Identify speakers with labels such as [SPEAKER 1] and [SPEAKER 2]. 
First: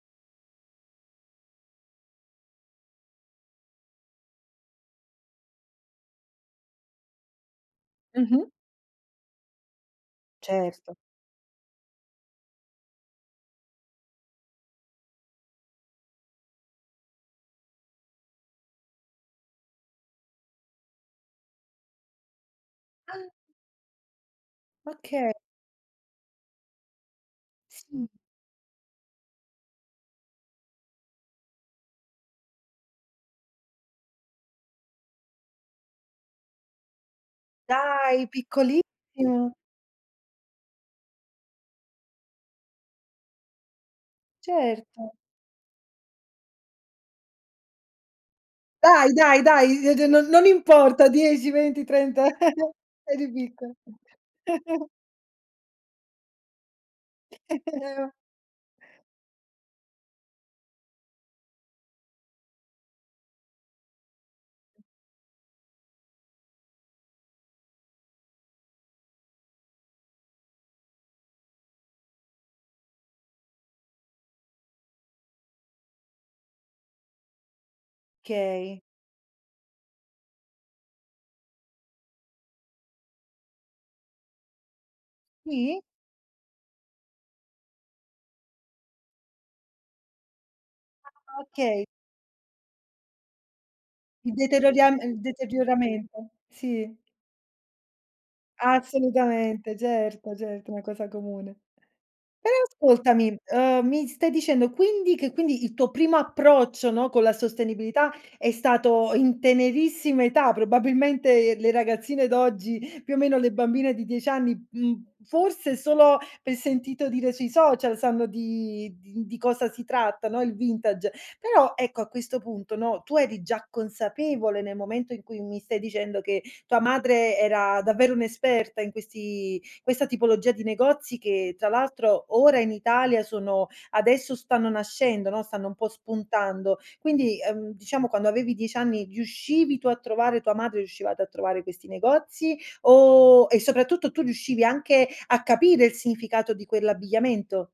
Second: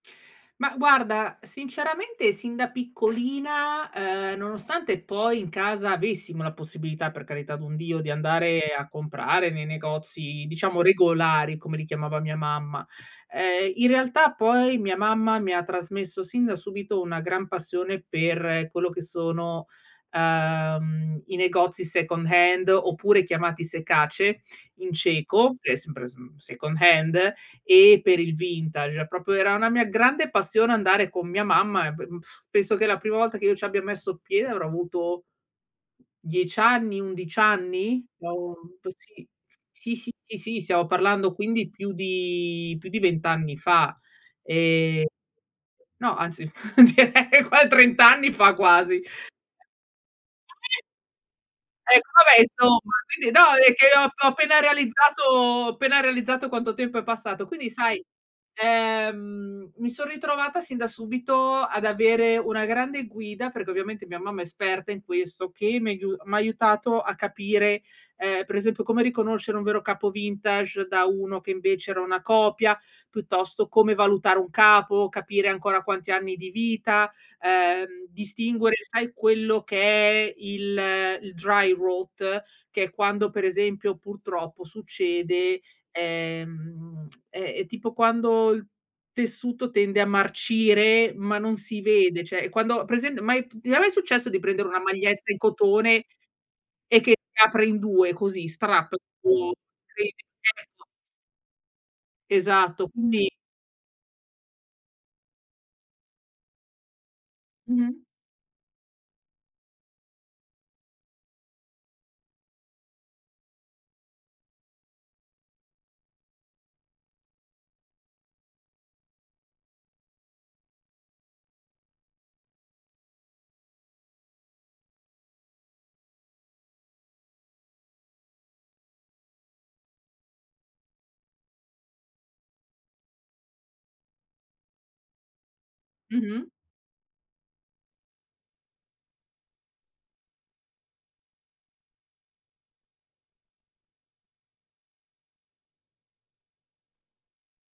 [SPEAKER 1] Ma guarda, sinceramente sin da piccolina, ehm, nonostante poi in casa avessimo la possibilità, per carità d'un Dio, di
[SPEAKER 2] Mh-mh.
[SPEAKER 1] andare a comprare nei negozi diciamo
[SPEAKER 2] Certo.
[SPEAKER 1] regolari, come li chiamava mia mamma. Ehm, in realtà poi mia mamma mi ha trasmesso sin da subito una gran passione per quello che sono, ehm, i negozi second hand oppure chiamati sekáč in
[SPEAKER 2] Oka
[SPEAKER 1] cieco, che è sempre smm mhmm, second hand e
[SPEAKER 2] Sì.
[SPEAKER 1] per il vintage. Proprio era una mia grande passione andare con mia mamma e be penso che la prima volta che io ci abbia messo piede avrò avuto 10 anni, 11 anni?
[SPEAKER 2] Dai,
[SPEAKER 1] [unintelligible]
[SPEAKER 2] piccoli
[SPEAKER 1] avuto, sì.
[SPEAKER 2] [unintelligible]
[SPEAKER 1] Sì, sì, sì, sì stiamo parlando quindi più di più di 20 anni fa, ehm,
[SPEAKER 2] Certo.
[SPEAKER 1] no, anzi direi qua 30 anni fa quasi.
[SPEAKER 2] Dai, dai, dai, uhm, d n non importa, dieci venti,
[SPEAKER 1] Ecco,
[SPEAKER 2] trenta,
[SPEAKER 1] vabbè insomma
[SPEAKER 2] eri
[SPEAKER 1] quindi no
[SPEAKER 2] piccola.
[SPEAKER 1] è che ho app ho appena realizzato ho appena realizzato quanto tempo è passato. Quindi
[SPEAKER 2] e
[SPEAKER 1] sai,
[SPEAKER 2] o
[SPEAKER 1] ehm, mi son ritrovata sin da subito ad avere una grande guida, perché ovviamente mia mamma è esperta in questo che mi aiu m' ha aiutato a capire, ehm, per esempio come riconoscere un vero capo vintage da uno che invece era una copia, piuttosto come valutare un capo, capire ancora quanti anni di vita, ehm, distinguere
[SPEAKER 2] Kay.
[SPEAKER 1] sai quello che è il il dry rote che è quando per esempio, purtroppo succede,
[SPEAKER 2] Sì.
[SPEAKER 1] ehm, ehm, è tipo quando il tessuto tende a marcire, ma
[SPEAKER 2] Ah,
[SPEAKER 1] non si
[SPEAKER 2] okay.
[SPEAKER 1] vede, cioè è quando ha presen mai p ti è mai successo
[SPEAKER 2] Il
[SPEAKER 1] di prendere una
[SPEAKER 2] deterioriam il
[SPEAKER 1] maglietta in cotone
[SPEAKER 2] deterioramento, sì.
[SPEAKER 1] e che si apre in due così strap
[SPEAKER 2] Assolutamente, certo, certo è una
[SPEAKER 1] [unintelligible]
[SPEAKER 2] cosa comune. Però
[SPEAKER 1] Esatto, quindi
[SPEAKER 2] ascoltami, uhm, mi stai dicendo quindi che quindi il tuo primo approccio, no, con la
[SPEAKER 1] Mh-mh.
[SPEAKER 2] sostenibilità è stato in tenerissima età, probabilmente le ragazzine d'oggi, più o meno le bambine di 10 anni, mhmm, forse solo per sentito dire sui social, sanno di di di cosa si tratta, no, il vintage. Però ecco a questo punto, no, tu eri già consapevole, nel momento in cui mi stai dicendo che tua madre era davvero un'esperta in questi questa tipologia di negozi, che tra l'altro ora in Italia sono adesso stanno nascendo, no, stanno un po'
[SPEAKER 1] Mh-mh.
[SPEAKER 2] spuntando. Quindi, ehm, diciamo quando avevi 10 anni, riuscivi tu a trovare tua madre riuscivate a trovare questi negozi o e soprattutto tu riuscivi anche a capire il significato di quell'abbigliamento?